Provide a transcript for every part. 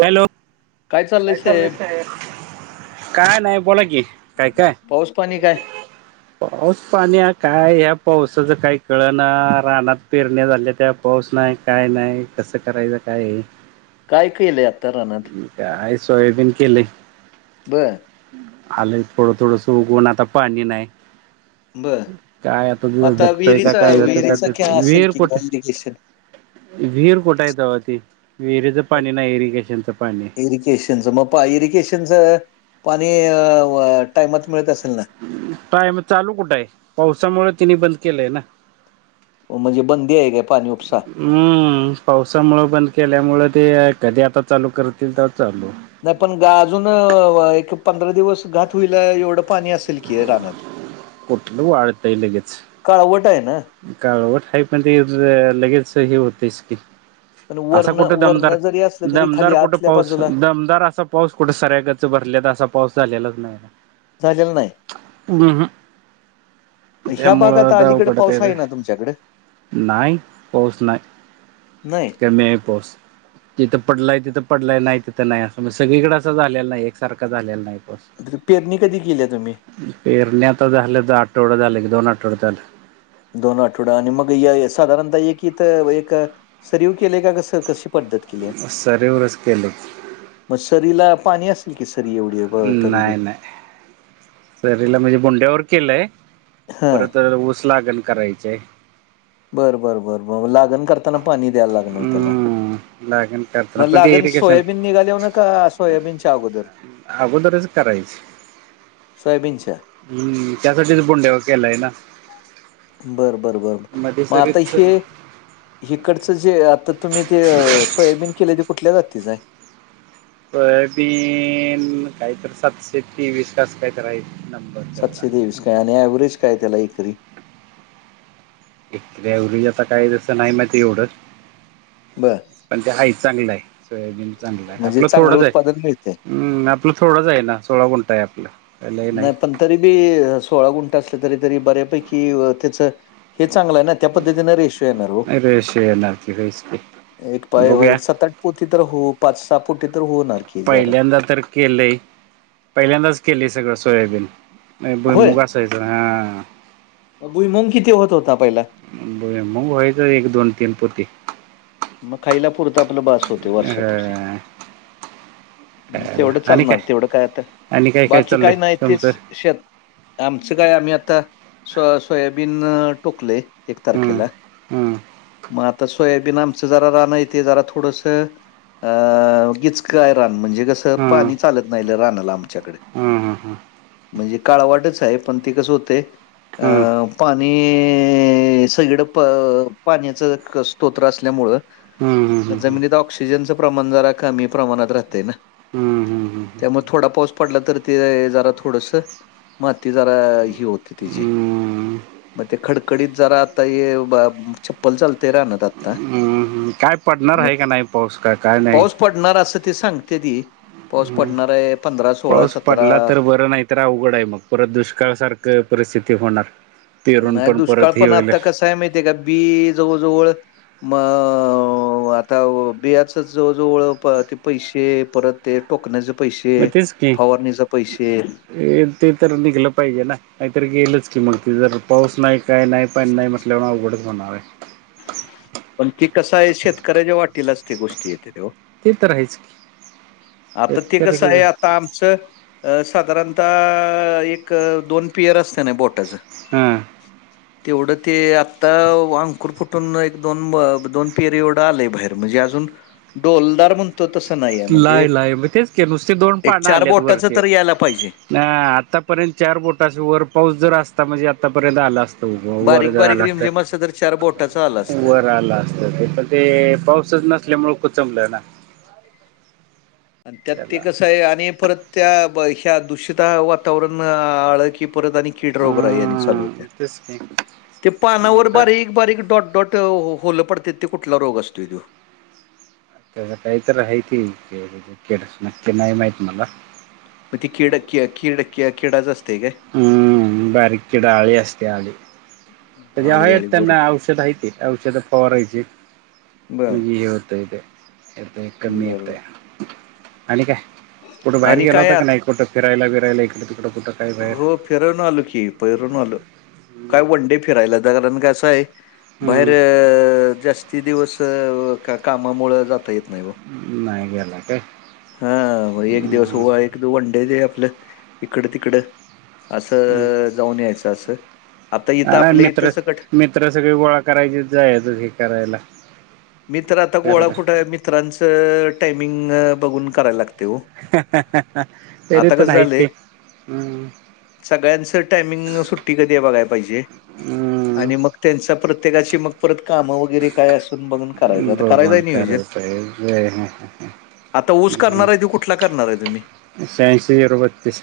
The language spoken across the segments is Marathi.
हॅलो काय चालय साहेब? काय नाही बोला कि काय काय. पाऊस पाणी काय पाऊस पाणी काय ह्या पावसाच काही कळ ना रानात पेरण्या झाल्यात्या. पाऊस नाही काय नाही कस करायच काय. काय केलंय आता रानात? काय सोयाबीन केलय. बरं आलय थोडं थोडस उगून आता पाणी नाही. बर काय आता जीव जगतय का विहिरीचा काय इतकं करतय का विहिरीचा ते काय असेल विहिर की कोठे. काय इरिगेशन विहीर कुठय तवा ती विहिरीचं पाणी नाही इरिगेशनच पाणी आहे. इरिगेशनचं मग पा इरगेशनचं पाणी टायमात मिळत असेल ना? टाईम चालू कुठं आहे पावसामुळे तिनी बंद केलंय ना. म्हणजे बंदी आहे काय पाणी उपसा. हम्म पावसामुळं बंद केल्यामुळ ते कधी आता चालू करतील तर चालू. नाही पण ग अजून एक पंधरा दिवस घात होईल एवढं पाणी असेल की रानात. [inaudible] कुठलं वाळतय लगेच. काळवट हाय ना. काळवट हाय पण, ते ज लगेच हे होतयस की पण आसा वर्ण कुठ वर्ण दमदार? जरी असलं तरी खाली दमदार कुठ? आतल्या पाऊस बाजूला दमदार असा पाऊस कुठं सऱ्या गच भरले तर असा पाऊस झालेलाच नाही झालेलं नाही ऊ हू. मग ह्या त्यामुळं भागात आता अलीकडे अवघड पाऊस आहे ना तुमच्याकडे नाही पाऊस नाही. नाही कमी हाय पाऊस. जीथं पडलाय तिथं पडलाय, नाही तिथं नाही असं म्हणजे सगळीकडें असं झालेलं नाही, एकसारखं झालेला नाही पाऊस. खर पेरणी कधी केलिया तुम्ही? पेरण्या आता झालं तर आठवडा झाल की दोन आठवडा झाल. दोन आठवडा आणि मग या साधारणतः एक इथ व, एक सरीव केलय का कसं कस? सरीवरच केलंय. मग सरीला पाणी असेल की, सरी एवढी व तरी बी. नाही नाही सरीला म्हणजे बोंड्यावर केलंय, हां. परत अ ऊस लागण करायची ए. बरं बरं बरं बर लागन करत ताना पाणी द्यायला लागणार त्याला, हम्म लागण करताना म पण ते लागण इरिगेशन सोयाबीन निघाल्यावर न का सोयबिन च्या अगोदर? आगोदरच करायची. सोयाबीनच्या? हम्म त्यासाठीच बूनडेवा केलाय ना? बर बरं बर, मध्ये मग आता सरीच हे हीकडचं जे आता तुम्ही ते सोयाबीन केलय, ते कुठल्या जातीच हाय? सोयाबिन काय तर सातशे तेवीस आस कायतर हाय ते. सातशे तेवीस काय आणि ऍव्हरेज काय हाय त्याला एकरी? ते एव्हरेज आता काय त्याच काय नाही माहिती एवढ. बरं. पण ते हायित चांगलं हाय. सोयाबीन चांगलं हाय. म्हणजे आपलं चांगलं थोडंच हाय. उत्पादन मिळतंय. उ म आपलं थोडंच आहे ना, सोळा गुंठा आहे आपलं. काय लय नाही पण तरी बी सोळा गुंठ असले, तरी तरी बऱ्यापैकी त्याच हे चांगलं हाय ना? त्या पद्धतीने रेशो येणार ओ. रेष येणार की होयच की एक पाय बघूया व्हय पोती तर होऊ, पाच सहा पोती, तर होणार जरा केलय, पहिल्यांदाच केलय सगळं सोयाबीन. काय होय, भूईमुग असाय चा आ आ? भुईमुंग किथी होत होता पहिला? मूग व्हायचा एक दोन तीन पोती. मग खाईला पुरत आपलं बास होत. र [unintelligible] तेवढं चालणार, तेवढं काय आता, आणि काय बाकी चाललंय काय नाही तेच तुमचं शेत. आमचं काय आम्ही आता सो सोयाबीन टोकलय. एक हम्म तारखेला. हम्म म आता सोयाबीन आमचं जरा राण हाय ते जरा थोडसं अ गिचक रान म्हणजे कस हम्म पाणी चालत नाही रानाला आमच्याकड. हम्म म्हणजे काळवाटच हाय, पण ते कसं होतय अ. हम्म पाणी ई सगळीकड प पाण्याचं स्तोत्र असल्यामुळं हम्म हम्म हम्म जमिनीत ऑक्सिजनचं प्रमाण जरा कमी प्रमाणात राहते ना. हम्म, हम्, हम्, ह त्यामुळे थोडा पाऊस पडला तर ते जरा थोडस, माती जरा ही होते तिची. हम्म मग ते खडकडीत जरा आता हे चप्पल चालते रानात आता. काय पडणार आहे मग का नाही पाऊस का काय पाऊस नाही पडणार असं ते सांगते ती, पाऊस पडणार आहे. पंधरा सोळा पाऊस सतरा पडला तर बरं नाही तर अवघड आहे मग परत दुष्काळ सारखं परिस्थिती होणार. पेरून पण परत हे होले त्याचात बी जवळजवळ म आता बियाचच जवळजवळ ते पैसे परत ते टोकण्याचे पैसे, मग तेच की फवारणीच पैसे ते तर निघलं पाहिजे ना, नाहीतर गेलंच की मग ते जर पाऊस नाही काय नाही पाणी नाही म्हटल्यावर अवघडच होणार आहे. पण ती कसं आहे शेतकऱ्याच्या वाटीलाच ती गोष्टी येते ती ओ. ते तर आहेच की, आता ते कसं आहे आता आमचं अ साधारणतः एक दोन पियर असते ना बोटाचं. हम्म. तेवढं ते आत्ता वांग कुरकुटून एक दोन दोन पेर एवढं आले बाहेर म्हणजे अजून ढोलदार म्हणतो तसं नाहीय लाय म्हणजे तेच [unintelligible] नुस दोड एक चार बोटाच तर यायला पाहिजे. नाही आतापर्यंत चार बोटाशी वर पाऊस जर असता म्हणजे आतापर्यंत आला असता. वर बारीक जावं बारीक लागते, रिमझिम असं तर चार बोटाचं आलं असतं वर आला असत. पण ते पाऊसच नसल्यामुळे कुचमलं ना. त्यात ते त्याला कसं आहे आणि परत त्या ह्या दूषित वातावरण आळ की परत आणि कीड रोग राई चालू होत्या, हम्म तेच की ते पानावर म्हटलं बारीक बारीक डॉट डॉट होल पडतेत ते कुठला रोग असतो तो? त्याच काही तरी आहे की [unintelligible] नक्की नाही माहित मला. मग ती किडकि किडकि किडाच असतेय काय? हम्म, बारीक किडा आळी असते आळी. तर जे आळी आहे आळी त्यांना बरोबर औषधं आहे ते औषधं फवारायची बर म्हणजे हे होतंय ते येतय कमी येतय, बरोबर आणि काय? कुठे बाहेर आणि गेला काय होता का आता नाही कुठं फिरायला बीरायला इकडे तिकडं कुठं? काय बाहेर हो फिरवून आलो की फीरून आलो की, काय वन डे फिरायला जा कारण का असं आहे बाहेर हम्म जास्ती दिवस कामामुळे जाता येत नाही. नाही गेला काय. हा एक दिवस हो हम्म एकव वनडे दे आपलं इकड तिकड असं जाऊन यायचं असं आता इथं आपल्या मित्र इथे स कट मित्र सगळे गोळा करायचे जायचं हे करायला. मित्र आता गोळा फिरायला कुठं मित्रांचं टायमिंग बघून करायला लागते हो. आता तरीपण कसं झालंय ऐकते. सगळ्यांचं टायमिंग सुट्टी कधी आहे बघायला पाहिजे. आणि मग हम्म त्यांचा प्रत्येकाची मग परत काम वगैरे काय असून बघ [unintelligible] आता ऊस करणार आहे तो कुठला करणार आहे तुम्ही? शहाऐंशी झिरो बत्तीस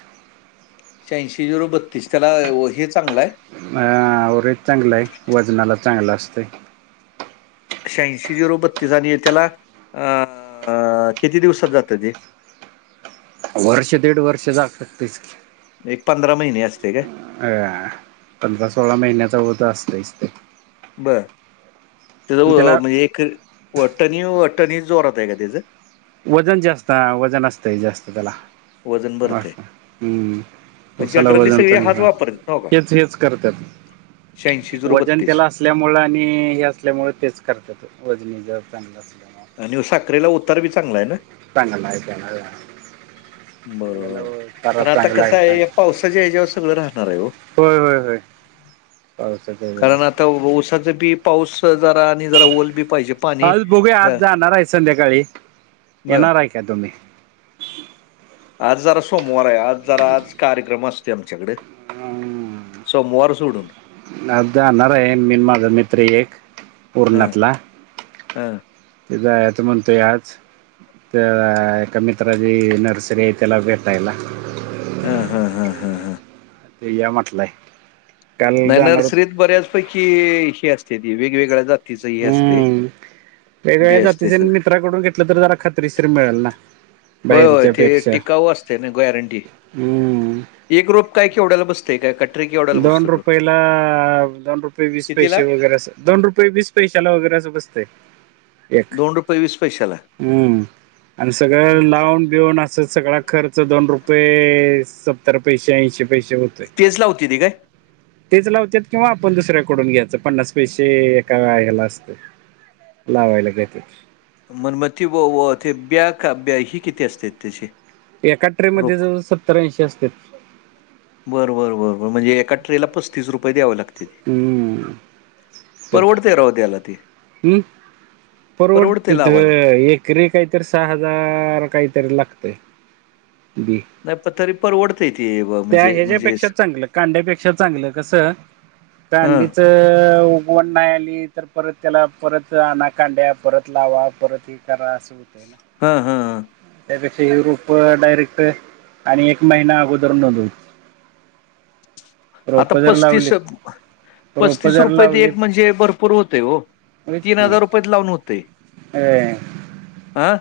श्याऐंशी झिरो बत्तीस. त्याला हे चांगलाय. आं. रेट चांगलाय. वजनाला चांगला असतोय. श्याऐंशी झिरो बत्तीस आणि त्याला अ किती दिवसात जात ते? वर्ष दीड वर्ष जाऊ शकतय की. एक पंधरा महिने असतय काय? आ. पंधरा सोळा महिन्याचा ऊस असतोयच तो. बरं. त्याचं त्याला म्हणजे एक वटणी वटणी जोरात आहे का त्याचं? वजन जास्त आ वजन असतंय जास्त त्याला. वजन भरतंय हं. उसाला जनरली वजन सगळी हाच चांगल वापरतात हेच हेच करतात. शेंयांशी झिरो बत्त- वजनतेला असल्यामुळे आणि हे असल्यामुळे, तेच करतात. वजनी जड चांगलं असल्यामुळे. आणि साखरेला उतार बी चांगलाय ना? चांगलाय त्याला. [unintelligible] बरोबर उतारा पण आता चांगलाय कसं छान. आहे या पावसाच्या ह्याच्यावर सगळं राहणार आहे हो. होय. होय. होय. पावसाच्या - उसासाठी पाऊस जरा आणि जरा ओल बी पाहिजे. पाणी आज बघू या आज अ, जाणार आहे संध्याकाळी. बर येणार आहे का तुम्ही? आज जरा सोमवार आहे. आज जरा आज कार्यक्रम असतो. आमच्याकड. हम्म. सोमवार सोडून. आज जाणारे मी न माझा मित्र एक पर्णातला. हां. तो जायाचं म्हणतोय आज. त्या एका मित्राची नर्सरी आहे त्याला भेटायला. हां. हां. हां. हां. तो या म्हटलाय. म नर्सरीत बऱ्याच पैकी हे असत्याती. वेगवेगळ्या जातीच हे असतेय. हम्म वेगवेगळ्या जातीचं आणि मित्राकडून घेतलं तर जरा खात्रीशीर मिळेल ना? होय. होय. बाहेरच्या ते पेक्षा टिकाऊ असते ना गॅरंटी? हम्म एक रोप काय केवढ्यायला बसत? -य काय [unintelligible] दोन तो रुपयेला. दोन रुपये वीस पैसे कितीला वगैरे अस. दोन रुपये वीस पैशाला वगैरे असं बसतय. एक. दोन रुपये वीस पैशाला हम्म. आणि सगळ लावून बिऊन अस- अस सगळा खर्च, दोन रुपये सत्तर पैसे ऐंशी पैसे होत- तेच लावतेती काय? तेच लावत्यात. किंवा आपण दुसऱ्याकडून घ्यायचं. पन्नास पैसे एका ह्याला असत. लावायला जात. मनमती व व ते ब्या का ब्या ही किती असत्यात त्याचे? एका ट्रे मध्ये जवळ सत्तर ऐंशी असतात. बर बर बर बर. म्हणजे एका ट्रेला पस्तीस रुपये द्याव लाग- ते. हम्म परवडतय राव त्याला ते. हम्. परवडत परवडते ते लावायला. एक- ट्रे काहीतरी सहा हजार काहीतरी लागतय. बी. नाही पण तरी परवडतय ते ब. त्या ह्याच्या्यापेक्षा चांगलं. कांद्यापेक्षा चांगलं. कसं हं, कांद्याच वण नाय आली तर परत त्याला परत आणा कांड्या. परत लावा परत हे करा. असं हं, हं. त्यापेक्षा हे रूप डायरेक्ट. आणि एक महिना अगोद उदरनगर [unintelligible] आता पस्तीस रोप पस्तीस जर रुपये ते एक लावलीत म्हणजे भरपूर होतेय हो. तीन हजार रुपयात लावून होतेय. ये. आं.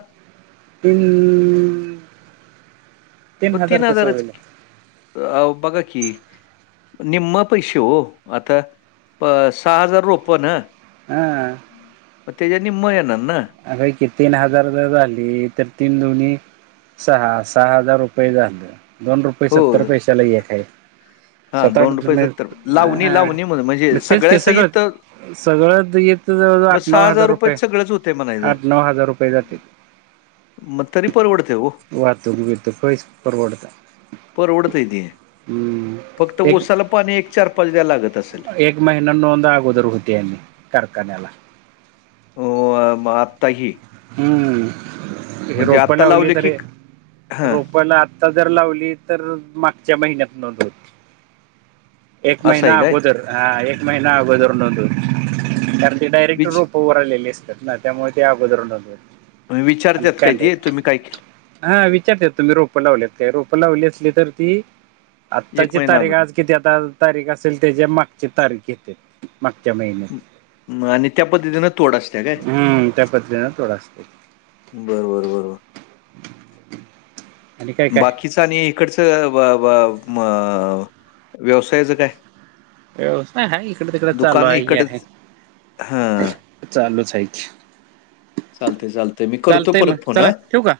पील हो हजार तीन कसं हजारच होईल की. अओ बघा कि. निम्म पैसे हो. आता प सहा हजार रोप ना. ह. म त्याच्या नीम्म येणार ना. अग कि तीन हजार जर झाली. तर तीन दुन्ही सहा. सहा हजार रुपये झालं. दोन रुपये हो. सत्तर पैशाला एक हाय. हां, सत आठ अ लावणी, लावणी म्हण म म्हणजे तेच के सगळंच. सगळ्यासहित सगळं येत जवळजवळ मग आठ नऊ हजार रुपये. सगळंच होतंय म्हणायचं. आठ नऊ हजार रुपये जातील. मग तरी परवडतंय हो. वाहतुक बिहतुक काईच परवडताय. परवडतय ते. हम्म. फक्त एक ऊसाल पानी एक चार पाच द्याला लागत असल. एक महिन नोंद आगोदर होतेया आनी. कारखान्याला. हो म आता ही. हम्म हे रोपय आत्ता लावली लावले की तरी. हा रोपयला आ आता जर लावली तर, मागच्या महिन्यात नोंद होते. एक असं महिन आहे काय आगोदर. हा एक महिन आगदर नोंद होती. कारण ते डायरेक्ट विच रोप वर आलेले असतात ना. त्यामुळे ते अगोदर नोंदवता. विचारतात काय ते? तुम्ही काय केलं? हा विचारतेत. तुम्ही रोप लावलेत का? रोपं लावली असली तर ती एक आत्ताची महिना तारीख अगोदर आज किती आता तारीख असेल त्याच्या मागची तारीख येते. मागच्या महिन्या आणि त्या पद्धतीनं तोड अस हम्म त्या पद्तीने तोड असते. बरबर बरबर. आणि काय काय बाकीचं आणि इकडच ब ब म अ व्यवसायच काय? व्यवसाय हाय इकडे तिकडे चालू दुकान आहे की. इकडच हा चालूच हाय ते. चालतय चालतय. मी करतो चालतंय मग परत फोन चला ह. ठेवू का?